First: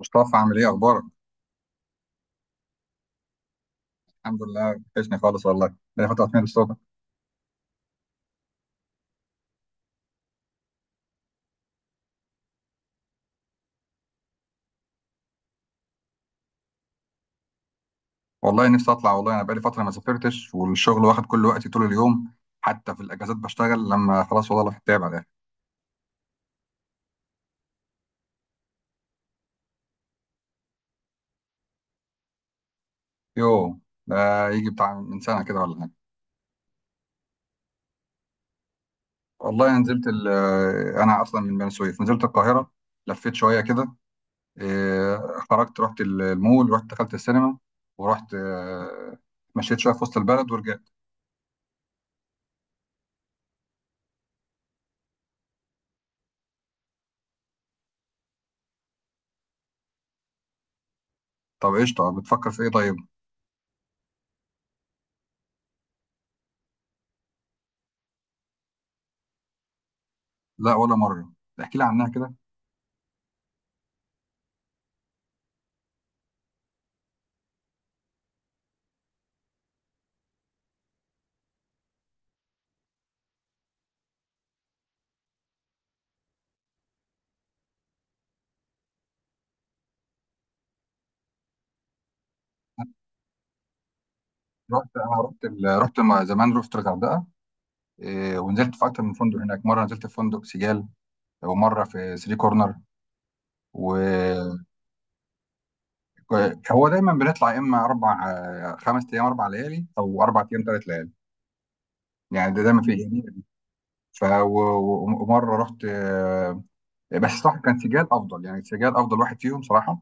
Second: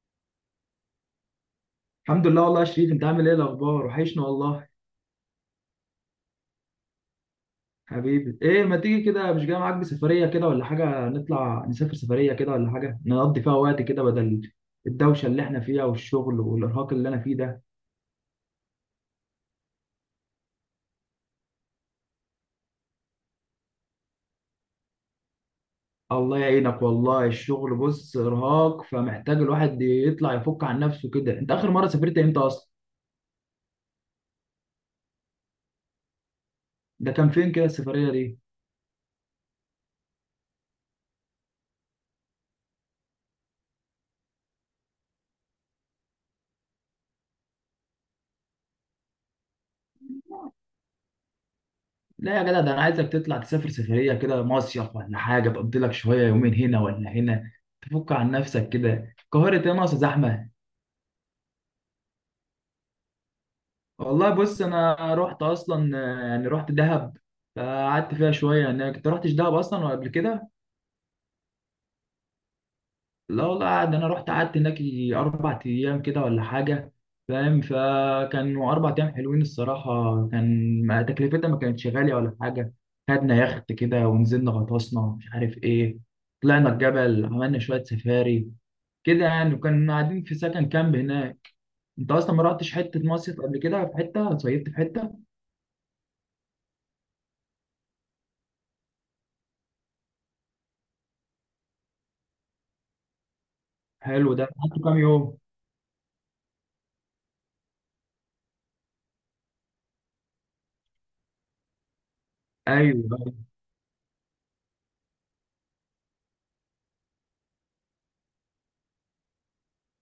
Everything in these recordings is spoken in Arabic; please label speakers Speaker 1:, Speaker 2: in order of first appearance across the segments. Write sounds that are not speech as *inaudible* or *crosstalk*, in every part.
Speaker 1: مصطفى، عامل ايه؟ اخبارك؟
Speaker 2: الحمد لله، والله يا شريف، انت عامل ايه الاخبار؟ وحشنا
Speaker 1: الحمد
Speaker 2: والله.
Speaker 1: لله، وحشني خالص والله، بقالي فتره طويله الصوت.
Speaker 2: حبيبي، ايه ما تيجي كده؟ مش جاي معاك بسفريه كده ولا حاجه، نطلع نسافر سفريه كده ولا حاجه، نقضي فيها وقت كده بدل الدوشه اللي احنا فيها والشغل والارهاق اللي انا فيه ده.
Speaker 1: والله نفسي اطلع. والله انا بقالي فتره ما سافرتش، والشغل واخد كل وقتي طول اليوم. حتى في الاجازات بشتغل، لما خلاص والله الواحد تعب على الاخر.
Speaker 2: الله يعينك، والله الشغل بص ارهاق، فمحتاج الواحد يطلع يفك عن نفسه كده. انت اخر مره سافرت امتى اصلا؟
Speaker 1: يوه، ده يجي بتاع من سنه كده ولا حاجه.
Speaker 2: ده كان فين كده السفريه دي؟
Speaker 1: والله انا اصلا من بني سويف، نزلت القاهره، لفيت شويه كده. إيه، خرجت، رحت المول، دخلت السينما، ورحت، مشيت شويه في وسط البلد ورجعت.
Speaker 2: لا يا جدع، ده انا عايزك تطلع تسافر سفريه كده، مصيف ولا حاجه، تقضي لك شويه يومين هنا ولا هنا، تفك عن نفسك كده. القاهره ايه؟ ناقصه زحمه؟
Speaker 1: طب قشطه، بتفكر في ايه؟ طيب.
Speaker 2: والله بص، انا رحت اصلا يعني رحت دهب. فقعدت فيها شويه. يعني كنت رحتش دهب اصلا ولا قبل كده؟
Speaker 1: لا، ولا مره. احكي لي عنها كده.
Speaker 2: لا والله، انا رحت قعدت هناك يجي اربع ايام كده ولا حاجه. فاهم؟ فكانوا اربع ايام حلوين الصراحه. كان تكلفتها ما كانتش غاليه ولا حاجه. خدنا يخت كده ونزلنا غطسنا، مش عارف ايه. طلعنا الجبل، عملنا شويه سفاري كده يعني، وكنا قاعدين في سكن كامب هناك. انت اصلا ما رحتش حته مصيف قبل كده؟ في حته صيفت في حته؟
Speaker 1: رحت مع زمان، رحت الغردقه. ونزلت في اكتر من فندق هناك، مره نزلت في فندق سيجال، ومره في ثري كورنر.
Speaker 2: حلو ده،
Speaker 1: و
Speaker 2: قعدت كام يوم؟
Speaker 1: هو دايما بنطلع يا اما اربع، خمس ايام، اربع ليالي، او اربع ايام، ثلاث ليالي، يعني ده دايما في.
Speaker 2: ايوه.
Speaker 1: ف و- ومره رحت، بس صح كان سيجال افضل، يعني سيجال افضل واحد فيهم صراحه.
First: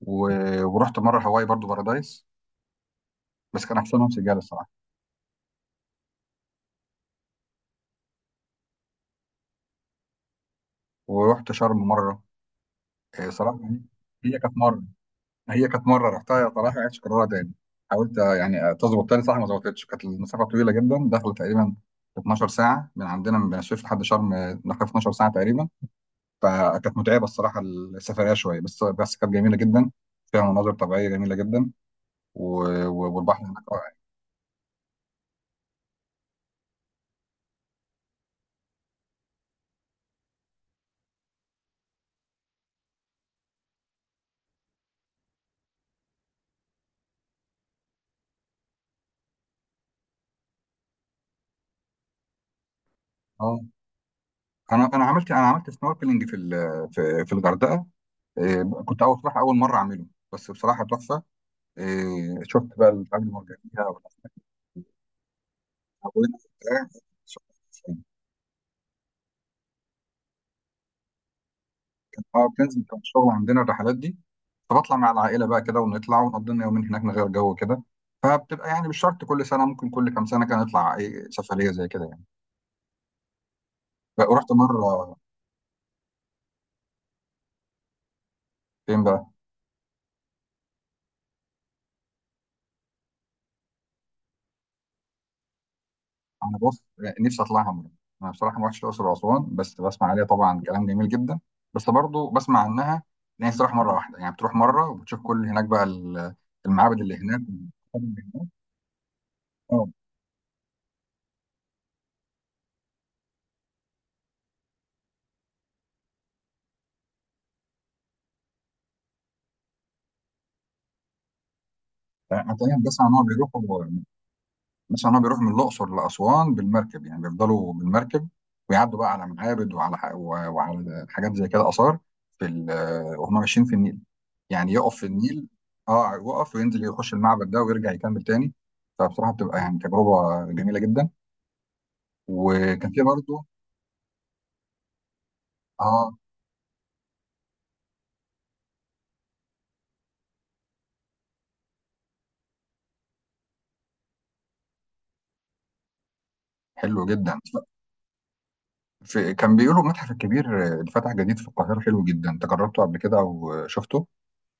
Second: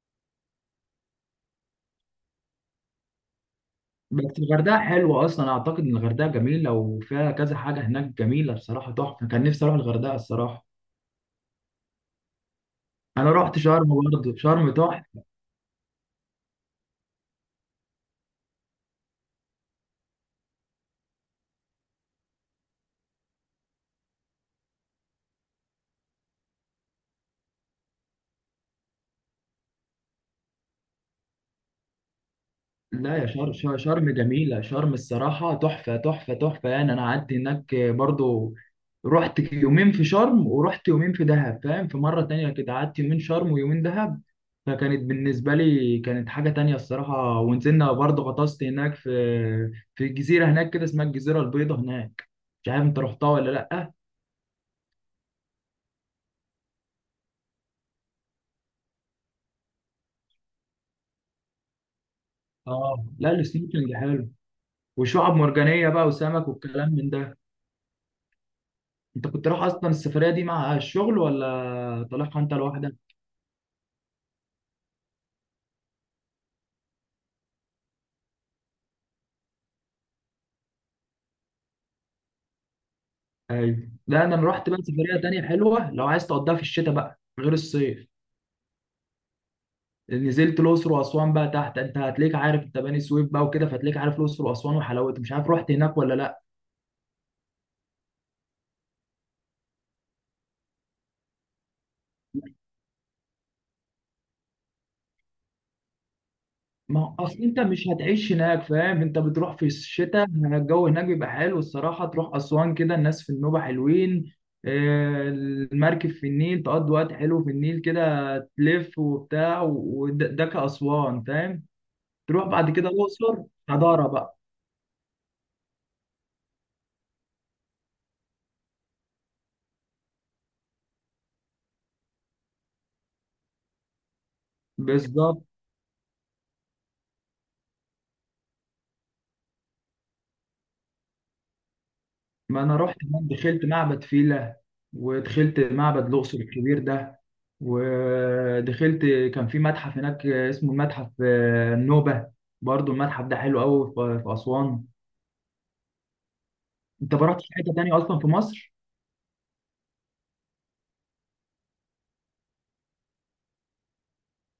Speaker 1: ورحت مره هواي برضو بارادايس، بس كان احسنهم سيجال
Speaker 2: بس
Speaker 1: الصراحه.
Speaker 2: الغردقه حلوه اصلا، اعتقد ان الغردقه جميله وفيها كذا حاجه هناك جميله بصراحه تحفه. كان نفسي اروح الغردقه الصراحه.
Speaker 1: ورحت شرم مره.
Speaker 2: انا
Speaker 1: صراحه
Speaker 2: رحت
Speaker 1: يعني،
Speaker 2: شرم برضه،
Speaker 1: هي كانت
Speaker 2: شرم
Speaker 1: مره
Speaker 2: تحفه.
Speaker 1: هي كانت مره رحتها صراحه، عايش كررها تاني. حاولت، يعني تظبط تاني، صح ما ظبطتش. كانت المسافه طويله جدا، داخله تقريبا 12 ساعه من عندنا، من الشيخ لحد شرم، داخله في 12 ساعه تقريبا. فكانت متعبه الصراحه، السفريه شويه، بس كانت جميله جدا. فيها مناظر طبيعيه جميله جدا. و...
Speaker 2: لا، يا
Speaker 1: والبحر
Speaker 2: شرم
Speaker 1: هناك
Speaker 2: شرم
Speaker 1: رائع.
Speaker 2: شرم جميلة، شرم الصراحة تحفة تحفة تحفة يعني، أنا قعدت هناك برضو. رحت يومين في شرم ورحت يومين في دهب، فاهم؟ في مرة تانية كده قعدت يومين شرم ويومين دهب. فكانت بالنسبة لي كانت حاجة تانية الصراحة، ونزلنا برضو غطست هناك في جزيرة هناك كده اسمها الجزيرة البيضاء هناك. مش عارف أنت رحتها ولا
Speaker 1: اه،
Speaker 2: لأ؟
Speaker 1: انا عملت سنوركلينج في ال... في في الغردقه. كنت اول صراحه، اول مره اعمله، بس بصراحه تحفه. شفت بقى
Speaker 2: آه،
Speaker 1: الاماكن
Speaker 2: لا،
Speaker 1: المرجانيه
Speaker 2: السنوركلينج حلو.
Speaker 1: والأسماك
Speaker 2: وشعب مرجانية بقى وسمك
Speaker 1: والبتاع.
Speaker 2: والكلام من ده. أنت كنت رايح أصلا السفرية دي مع الشغل ولا طالعها
Speaker 1: اه،
Speaker 2: أنت
Speaker 1: بتنزل
Speaker 2: لوحدك؟
Speaker 1: بتاع الشغل عندنا الرحلات دي، فبطلع مع العائله بقى كده، ونطلع ونقضي لنا يومين هناك، نغير جو كده. فبتبقى يعني مش شرط كل سنه، ممكن كل كام سنه كده نطلع اي سفريه زي كده يعني.
Speaker 2: ايوه. لا، انا
Speaker 1: ورحت
Speaker 2: رحت بقى
Speaker 1: مره،
Speaker 2: سفريه تانية حلوه لو عايز تقضيها في الشتاء بقى غير الصيف.
Speaker 1: فين بقى؟
Speaker 2: نزلت الاقصر واسوان بقى تحت، انت هتلاقيك عارف، انت بني سويف بقى وكده، فهتلاقيك عارف الاقصر واسوان وحلاوتها، مش عارف رحت هناك ولا لا؟
Speaker 1: انا بص، نفسي اطلعها مره. انا بصراحه ما رحتش الاقصر واسوان، بس بسمع عليها طبعا كلام جميل جدا، بس برضو بسمع عنها، ان هي تروح مره واحده يعني، بتروح مره وبتشوف كل هناك بقى المعابد
Speaker 2: ما
Speaker 1: اللي
Speaker 2: هو اصل
Speaker 1: هناك
Speaker 2: انت مش
Speaker 1: والحاجات اللي
Speaker 2: هتعيش
Speaker 1: هناك.
Speaker 2: هناك، فاهم، انت بتروح في
Speaker 1: اه،
Speaker 2: الشتاء الجو هناك بيبقى حلو الصراحه، تروح اسوان كده الناس في النوبه حلوين. المركب في النيل، تقضي وقت حلو في النيل كده. تلف وبتاع، وده كاسوان فاهم. تروح بعد
Speaker 1: هتلاقيهم،
Speaker 2: كده
Speaker 1: بسمع ان هو
Speaker 2: الاقصر.
Speaker 1: بيروحوا
Speaker 2: حضاره بقى.
Speaker 1: مثلا، هو بيروح من الاقصر لاسوان بالمركب، يعني بيفضلوا بالمركب، ويعدوا بقى على معابد وعلى وعلى حاجات زي كده، اثار وهم ماشيين في النيل، يعني يقف في
Speaker 2: بالظبط،
Speaker 1: النيل. اه، يقف وينزل يخش المعبد ده ويرجع يكمل تاني، فبصراحه بتبقى يعني تجربه جميله جدا.
Speaker 2: ما انا
Speaker 1: وكان
Speaker 2: رحت
Speaker 1: في
Speaker 2: هناك
Speaker 1: برضه،
Speaker 2: دخلت معبد فيلة. ودخلت معبد
Speaker 1: اه
Speaker 2: الاقصر الكبير ده. ودخلت كان في متحف هناك اسمه المتحف النوبة. برضو المتحف ده حلو قوي في اسوان.
Speaker 1: حلو
Speaker 2: انت ما
Speaker 1: جدا،
Speaker 2: رحتش حته تانية اصلا في مصر؟
Speaker 1: في كان بيقولوا المتحف الكبير اللي فتح جديد في القاهره حلو جدا، انت جربته قبل كده او شفته؟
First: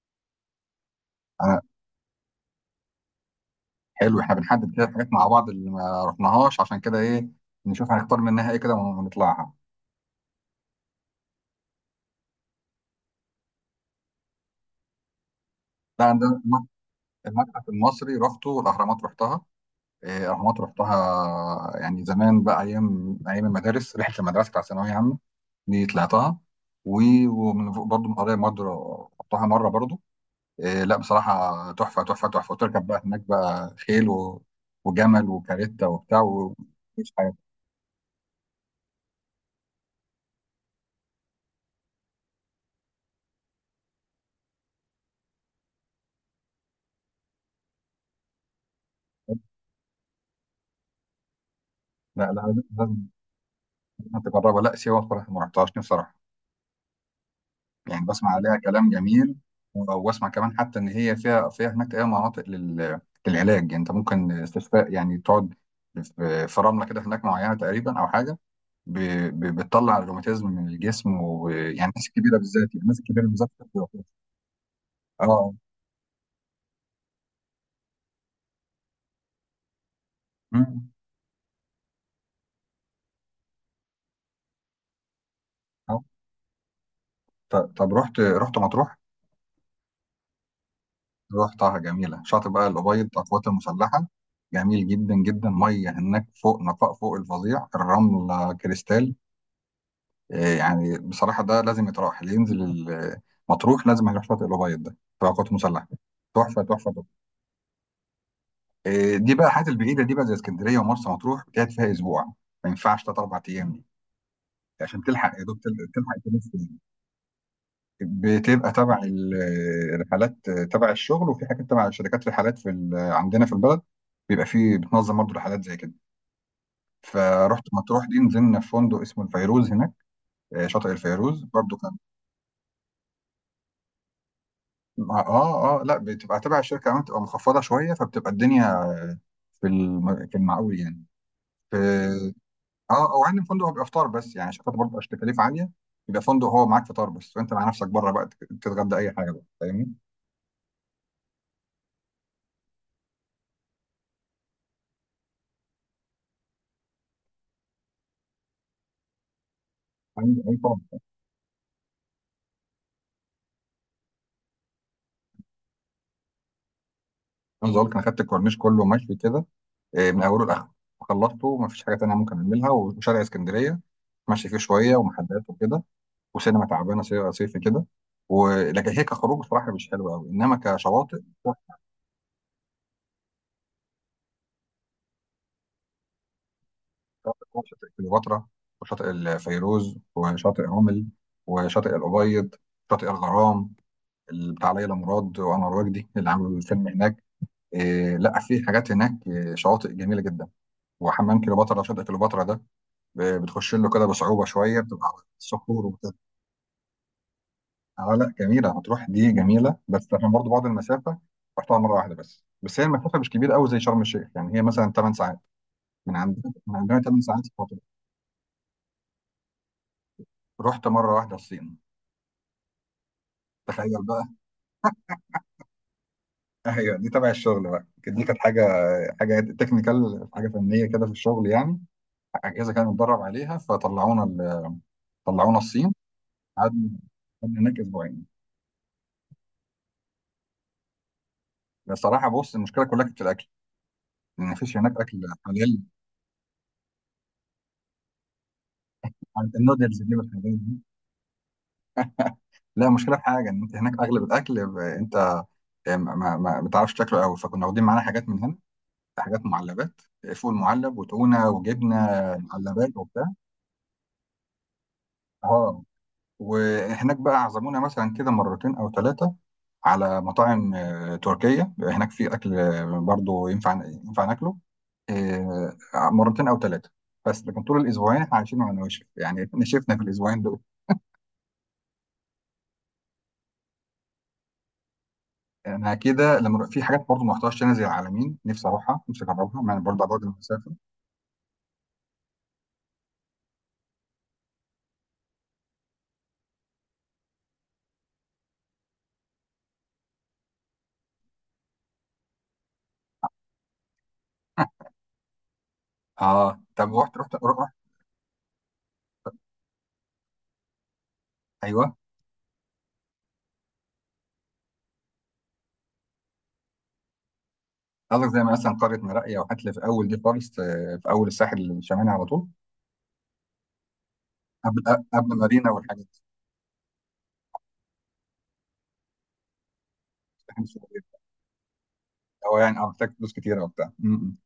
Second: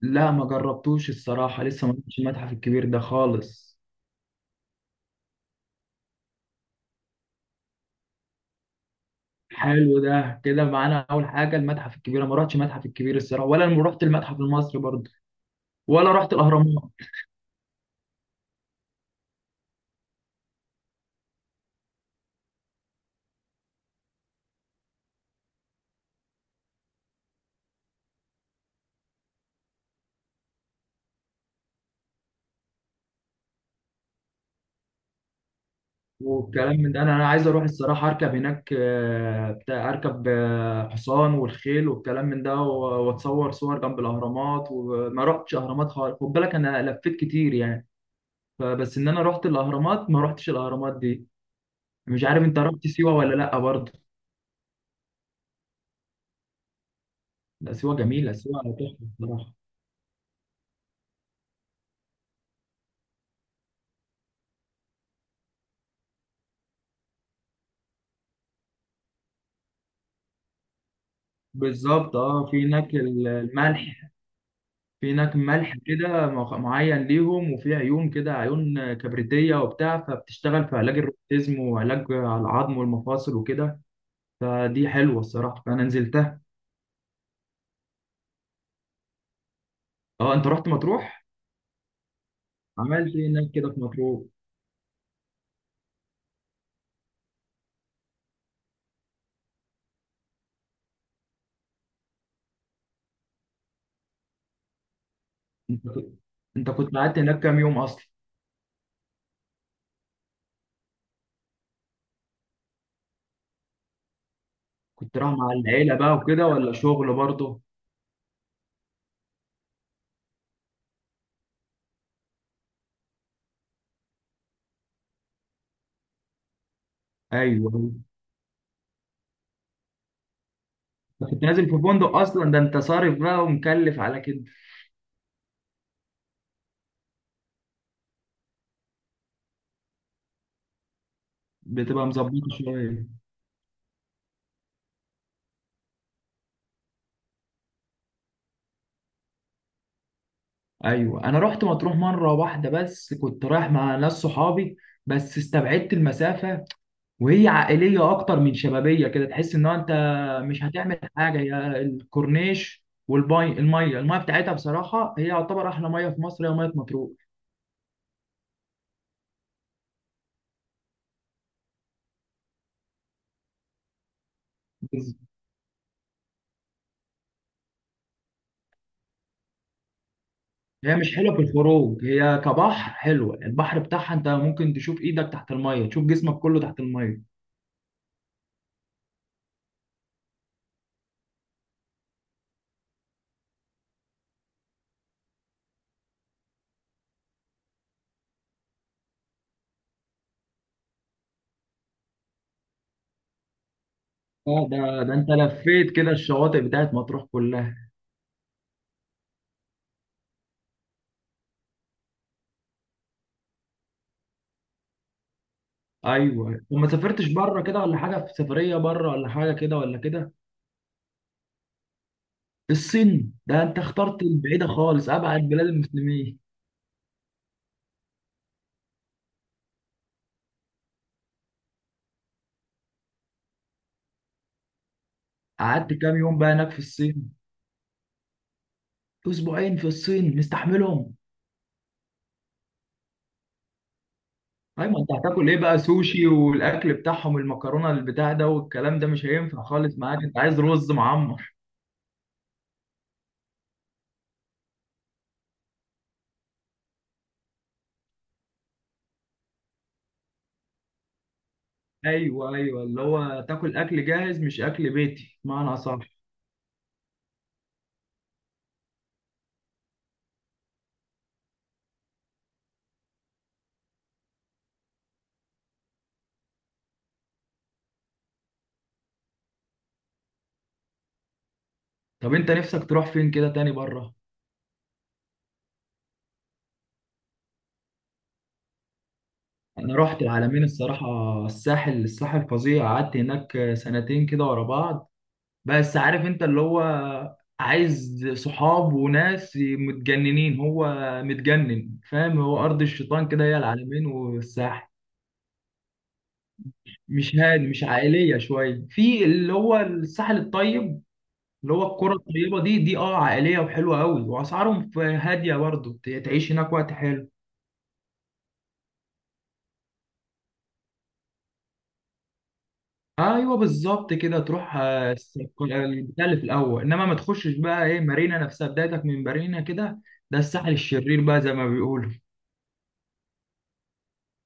Speaker 2: لا، ما جربتوش الصراحه، لسه ما رحتش المتحف الكبير ده خالص.
Speaker 1: حلو، احنا بنحدد كده حاجات مع بعض اللي ما رحناهاش، عشان كده ايه نشوف هنختار منها ايه كده ونطلعها.
Speaker 2: حلو، ده كده معانا اول حاجه المتحف الكبير، أنا ما رحتش المتحف الكبير الصراحه، ولا رحت المتحف المصري برضو.
Speaker 1: لا،
Speaker 2: ولا رحت
Speaker 1: عندنا
Speaker 2: الاهرامات.
Speaker 1: المتحف المصري رحته، والاهرامات رحتها. الاهرامات رحتها يعني زمان بقى، ايام، ايام المدارس، رحله المدرسه بتاع ثانويه عامه، دي طلعتها. و- ومن فوق برضه، من قريه برضه، رحتها مره برضه. لا بصراحه تحفه تحفه تحفه، وتركب بقى هناك بقى خيل وجمل وكاريتا وبتاع،
Speaker 2: والكلام من ده،
Speaker 1: ومفيش
Speaker 2: انا
Speaker 1: حاجه.
Speaker 2: عايز اروح الصراحه اركب هناك بتاع، اركب حصان والخيل والكلام من ده، واتصور صور جنب الاهرامات، وما رحتش اهرامات خالص، خد بالك انا لفيت كتير يعني. فبس ان انا رحت الاهرامات، ما رحتش الاهرامات دي.
Speaker 1: لا
Speaker 2: مش عارف
Speaker 1: لا،
Speaker 2: انت رحت
Speaker 1: لازم
Speaker 2: سيوه ولا لا برضه؟
Speaker 1: لازم تجربها. لا سيوه بصراحه ما رحتهاش، نفسي،
Speaker 2: لا، سيوه
Speaker 1: يعني بسمع
Speaker 2: جميله،
Speaker 1: عليها
Speaker 2: سيوه
Speaker 1: كلام
Speaker 2: تحفه
Speaker 1: جميل.
Speaker 2: الصراحه.
Speaker 1: واسمع كمان، حتى ان هي فيها هناك اي مناطق للعلاج يعني، انت ممكن استشفاء يعني، تقعد في رمله كده هناك معينه تقريبا، او حاجه بتطلع الروماتيزم من الجسم، ويعني الناس
Speaker 2: بالظبط،
Speaker 1: الكبيره
Speaker 2: اه، في
Speaker 1: بالذات، يعني
Speaker 2: هناك
Speaker 1: الناس الكبيره بالذات بتبقى كده.
Speaker 2: الملح. في هناك
Speaker 1: اه.
Speaker 2: ملح كده معين ليهم، وفي عيون كده عيون كبريتية وبتاع، فبتشتغل في
Speaker 1: أمم.
Speaker 2: علاج الروماتيزم وعلاج على العظم والمفاصل وكده. فدي حلوة الصراحة، فأنا
Speaker 1: آه.
Speaker 2: نزلتها.
Speaker 1: طب رحت، مطروح؟
Speaker 2: اه، انت رحت مطروح؟
Speaker 1: رحتها جميله، شاطئ بقى الابيض
Speaker 2: عملت ايه
Speaker 1: القوات
Speaker 2: هناك كده في
Speaker 1: المسلحه،
Speaker 2: مطروح؟
Speaker 1: جميل جدا جدا، ميه هناك فوق نقاء فوق الفظيع، الرمله كريستال. يعني بصراحة ده لازم يتراح، اللي ينزل مطروح لازم هيروح شاطئ الأبيض ده، في قوات مسلحة،
Speaker 2: انت كنت
Speaker 1: تحفة
Speaker 2: انت
Speaker 1: تحفة
Speaker 2: كنت
Speaker 1: تحفة.
Speaker 2: قعدت هناك كام يوم اصلا؟
Speaker 1: دي بقى الحاجات البعيدة دي، بقى زي اسكندرية ومرسى مطروح، بتقعد فيها أسبوع، ما ينفعش تلات أربع أيام دي، عشان
Speaker 2: كنت
Speaker 1: تلحق
Speaker 2: رايح
Speaker 1: يا
Speaker 2: مع
Speaker 1: دوب
Speaker 2: العيلة بقى
Speaker 1: تلحق تلف
Speaker 2: وكده، ولا
Speaker 1: يعني.
Speaker 2: شغل برضه؟
Speaker 1: بتبقى تبع الرحلات، تبع الشغل، وفي حاجات تبع شركات رحلات عندنا في البلد، بيبقى فيه، بتنظم برضه رحلات زي كده. فرحت
Speaker 2: ايوه.
Speaker 1: مطروح دي، نزلنا في فندق اسمه الفيروز هناك، شاطئ
Speaker 2: أنت كنت
Speaker 1: الفيروز
Speaker 2: نازل
Speaker 1: برضه.
Speaker 2: في فندق اصلا، ده انت صارف بقى ومكلف على كده؟
Speaker 1: اه اه، لا بتبقى تبع الشركه، كمان بتبقى مخفضه شويه، فبتبقى الدنيا في المعقول يعني. في
Speaker 2: بتبقى مظبطة شوية.
Speaker 1: اه، او عندي فندق هو بيبقى فطار بس، يعني شركات برضه عشان تكاليف عاليه، يبقى فندق هو معاك فطار بس، فانت مع نفسك بره بقى تتغدى اي حاجه بقى، فاهمني؟
Speaker 2: ايوه، انا رحت مطروح مره واحده بس، كنت رايح مع ناس صحابي. بس استبعدت المسافه. وهي عائليه اكتر من شبابيه كده، تحس ان هو انت
Speaker 1: عندي، اي
Speaker 2: مش هتعمل
Speaker 1: طبعا.
Speaker 2: حاجه، هي الكورنيش والميه، الميه الميه بتاعتها بصراحه، هي يعتبر احلى ميه في مصر، هي ميه مطروح.
Speaker 1: عاوز اقول لك، انا خدت الكورنيش كله مشوي كده، من اوله لاخره، خلصته، ما فيش حاجه تانيه ممكن اعملها، وشارع اسكندريه ماشي فيه شويه
Speaker 2: بز-
Speaker 1: ومحلات وكده، وسينما تعبانه صيفي كده. ولكن هي كخروج صراحه مش حلوه قوي، انما
Speaker 2: هي مش
Speaker 1: كشواطئ،
Speaker 2: حلوه في الخروج، هي كبحر حلوه، البحر بتاعها انت ممكن تشوف ايدك تحت الميه، تشوف جسمك كله تحت الميه.
Speaker 1: شاطئ كليوباترا وشاطئ الفيروز وشاطئ رمل وشاطئ الأبيض، شاطئ الغرام اللي بتاع ليلى مراد وأنور وجدي اللي عملوا الفيلم هناك. لا، في حاجات هناك، شواطئ جميلة جدا، وحمام كليوباترا، شاطئ كليوباترا ده بتخش له كده بصعوبة
Speaker 2: اه،
Speaker 1: شوية،
Speaker 2: ده
Speaker 1: بتبقى
Speaker 2: ده
Speaker 1: على
Speaker 2: انت
Speaker 1: الصخور
Speaker 2: لفيت كده
Speaker 1: وكده.
Speaker 2: الشواطئ بتاعت مطروح كلها؟
Speaker 1: اه لا، جميلة، هتروح دي جميلة، بس عشان برضه بعد المسافة، رحتها مرة واحدة بس، بس هي المسافة مش كبيرة قوي زي شرم الشيخ، يعني هي مثلا 8 ساعات، من عندنا
Speaker 2: ايوه،
Speaker 1: من
Speaker 2: وما
Speaker 1: عندنا 8
Speaker 2: سافرتش
Speaker 1: ساعات في
Speaker 2: بره
Speaker 1: القطر.
Speaker 2: كده ولا حاجه، في سفريه بره ولا حاجه كده ولا كده؟
Speaker 1: رحت مرة واحدة الصين،
Speaker 2: الصين؟ ده انت
Speaker 1: تخيل
Speaker 2: اخترت
Speaker 1: بقى.
Speaker 2: البعيده خالص، ابعد بلاد المسلمين.
Speaker 1: ايوه، دي تبع الشغل بقى، دي كانت حاجه تكنيكال، حاجه فنيه كده في الشغل يعني، اجهزه كانت متدرب عليها، طلعونا
Speaker 2: قعدت
Speaker 1: الصين.
Speaker 2: كام يوم بقى هناك في
Speaker 1: قعدنا
Speaker 2: الصين؟
Speaker 1: قعدنا هناك اسبوعين.
Speaker 2: اسبوعين في الصين، مستحملهم؟
Speaker 1: بصراحه بص، المشكله كلها كانت في الاكل، ان مفيش
Speaker 2: ايوه، ما
Speaker 1: هناك
Speaker 2: انت
Speaker 1: اكل
Speaker 2: هتاكل ايه بقى،
Speaker 1: حلال،
Speaker 2: سوشي والاكل بتاعهم المكرونه البتاع ده والكلام ده مش هينفع
Speaker 1: النودلز
Speaker 2: خالص
Speaker 1: دي
Speaker 2: معاك، انت
Speaker 1: والحاجات
Speaker 2: عايز
Speaker 1: دي.
Speaker 2: رز معمر.
Speaker 1: لا، مشكله في حاجه، ان انت هناك اغلب الاكل انت يعني ما بتعرفش تاكله قوي، فكنا واخدين معانا حاجات من هنا، حاجات معلبات، فول معلب وتونه وجبنه،
Speaker 2: ايوه، ايوه،
Speaker 1: معلبات
Speaker 2: اللي
Speaker 1: وبتاع.
Speaker 2: هو تاكل اكل جاهز مش اكل بيتي، معنى
Speaker 1: اه،
Speaker 2: صح.
Speaker 1: وهناك بقى عزمونا مثلا كده مرتين او ثلاثه على مطاعم تركية، هناك في أكل، برضو ينفع ينفع ناكله، آه، مرتين أو ثلاثة، بس لكن طول الأسبوعين احنا عايشين على نواشف يعني *laughs* نشفنا في الأسبوعين دول.
Speaker 2: طب انت نفسك تروح فين كده تاني بره؟
Speaker 1: أنا كده، لما في حاجات برضو ما رحتهاش هنا زي العالمين، نفسي أروحها، نفسي أجربها، مع إن
Speaker 2: انا
Speaker 1: برضو على بعد
Speaker 2: رحت العلمين
Speaker 1: المسافة.
Speaker 2: الصراحه. الساحل الساحل فظيع، قعدت هناك سنتين كده ورا بعض. بس عارف انت اللي هو، عايز صحاب وناس متجننين، هو متجنن، فاهم، هو ارض الشيطان كده هي العلمين والساحل.
Speaker 1: آه، طب رحت رحت
Speaker 2: مش هادي
Speaker 1: رحت
Speaker 2: مش عائليه شويه، في اللي هو الساحل الطيب. اللي هو
Speaker 1: أيوه.
Speaker 2: القرى الطيبه دي اه عائليه وحلوه قوي، واسعارهم هاديه برضه. تعيش هناك وقت حلو.
Speaker 1: قصدك زي مثلا قرية مراقية وحتلة، في أول دي خالص، في أول الساحل الشمالي على طول،
Speaker 2: ايوه بالظبط، كده تروح
Speaker 1: قبل مارينا والحاجات دي.
Speaker 2: البتاع اللي في الاول، انما ما تخشش بقى ايه مارينا نفسها، بدايتك من مارينا كده. ده الساحل الشرير بقى زي ما بيقولوا.
Speaker 1: هو يعني اه محتاج فلوس كتيرة وبتاع. م- م.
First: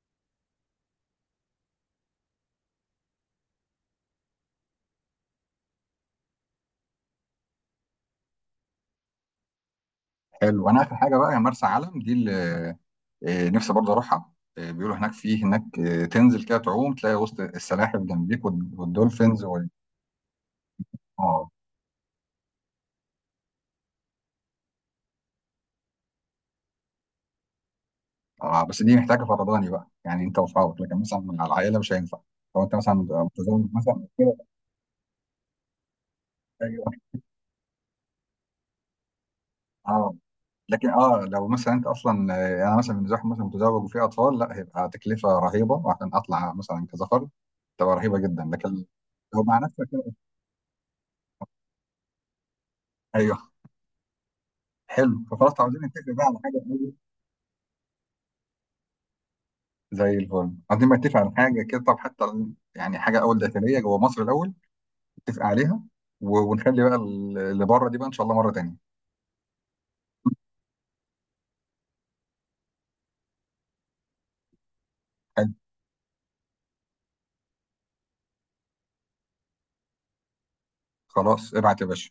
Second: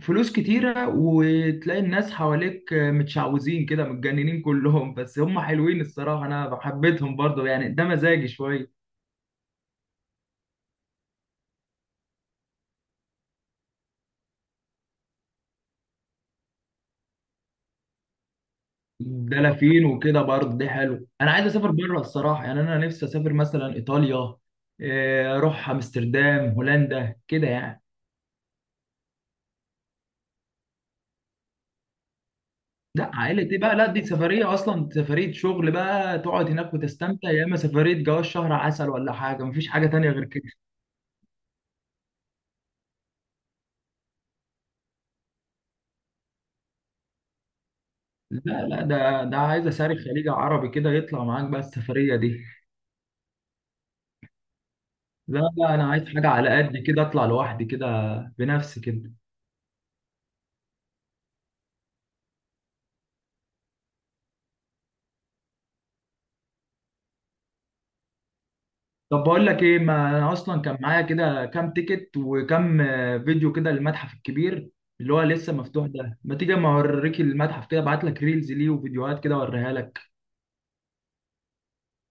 Speaker 2: فلوس كتيره، وتلاقي الناس حواليك متشعوذين كده متجننين كلهم، بس هم حلوين الصراحه، انا حبيتهم برضه يعني ده مزاجي شويه.
Speaker 1: حلو، انا اخر حاجه بقى، يا مرسى علم دي، نفسي برضه اروحها. بيقولوا هناك، في هناك، تنزل كده تعوم تلاقي وسط السلاحف جنبيك والدولفينز
Speaker 2: دلافين وكده برضه دي، حلو انا عايز
Speaker 1: اه
Speaker 2: اسافر بره الصراحه، يعني انا نفسي اسافر مثلا ايطاليا. اروح امستردام هولندا كده يعني.
Speaker 1: اه، بس دي محتاجه فرداني بقى، يعني انت وصحابك، لكن مثلا مع العائله مش هينفع، لو انت مثلا
Speaker 2: لا عائلة ايه
Speaker 1: متزوج
Speaker 2: بقى، لا
Speaker 1: مثلا
Speaker 2: دي
Speaker 1: كده.
Speaker 2: سفرية اصلا سفرية شغل بقى، تقعد هناك
Speaker 1: أيوة.
Speaker 2: وتستمتع، يا اما سفرية جواز شهر عسل ولا حاجة، مفيش حاجة تانية
Speaker 1: اه،
Speaker 2: غير كده.
Speaker 1: لكن اه لو مثلا انت اصلا، انا مثلا بالنسبه لي، مثلا متزوج وفي اطفال، لا هيبقى تكلفه رهيبه، وعشان اطلع مثلا كذا فرد تبقى رهيبه جدا.
Speaker 2: لا، لا،
Speaker 1: لكن
Speaker 2: ده
Speaker 1: لو مع
Speaker 2: عايز
Speaker 1: نفسك
Speaker 2: اسافر
Speaker 1: كده،
Speaker 2: خليج عربي كده يطلع معاك بقى السفرية دي.
Speaker 1: ايوه، حلو،
Speaker 2: لا،
Speaker 1: فخلاص
Speaker 2: لا،
Speaker 1: عاوزين
Speaker 2: انا
Speaker 1: نتفق
Speaker 2: عايز
Speaker 1: بقى
Speaker 2: حاجة
Speaker 1: على
Speaker 2: على
Speaker 1: حاجه،
Speaker 2: قد كده اطلع لوحدي كده. بنفسي كده.
Speaker 1: زي الفل، عايزين بقى نتفق على حاجه كده. طب حتى يعني حاجه اول داخليه جوه مصر الاول نتفق عليها، ونخلي بقى اللي بره دي بقى ان شاء الله مره تانيه.
Speaker 2: طب بقول لك ايه، ما انا اصلا كان معايا كده كام تيكت وكام فيديو كده للمتحف الكبير. اللي هو
Speaker 1: حلو،
Speaker 2: لسه مفتوح ده، ما تيجي اما اوريك المتحف كده، ابعت لك ريلز ليه وفيديوهات كده اوريها لك.
Speaker 1: خلاص ابعت يا باشا.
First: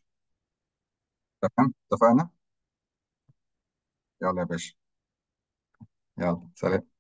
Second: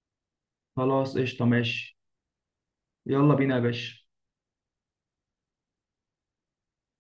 Speaker 2: خلاص، قشطة،
Speaker 1: تمام،
Speaker 2: ماشي.
Speaker 1: اتفقنا.
Speaker 2: يلا بينا يا باشا.
Speaker 1: يلا يا باشا. يلا سلام.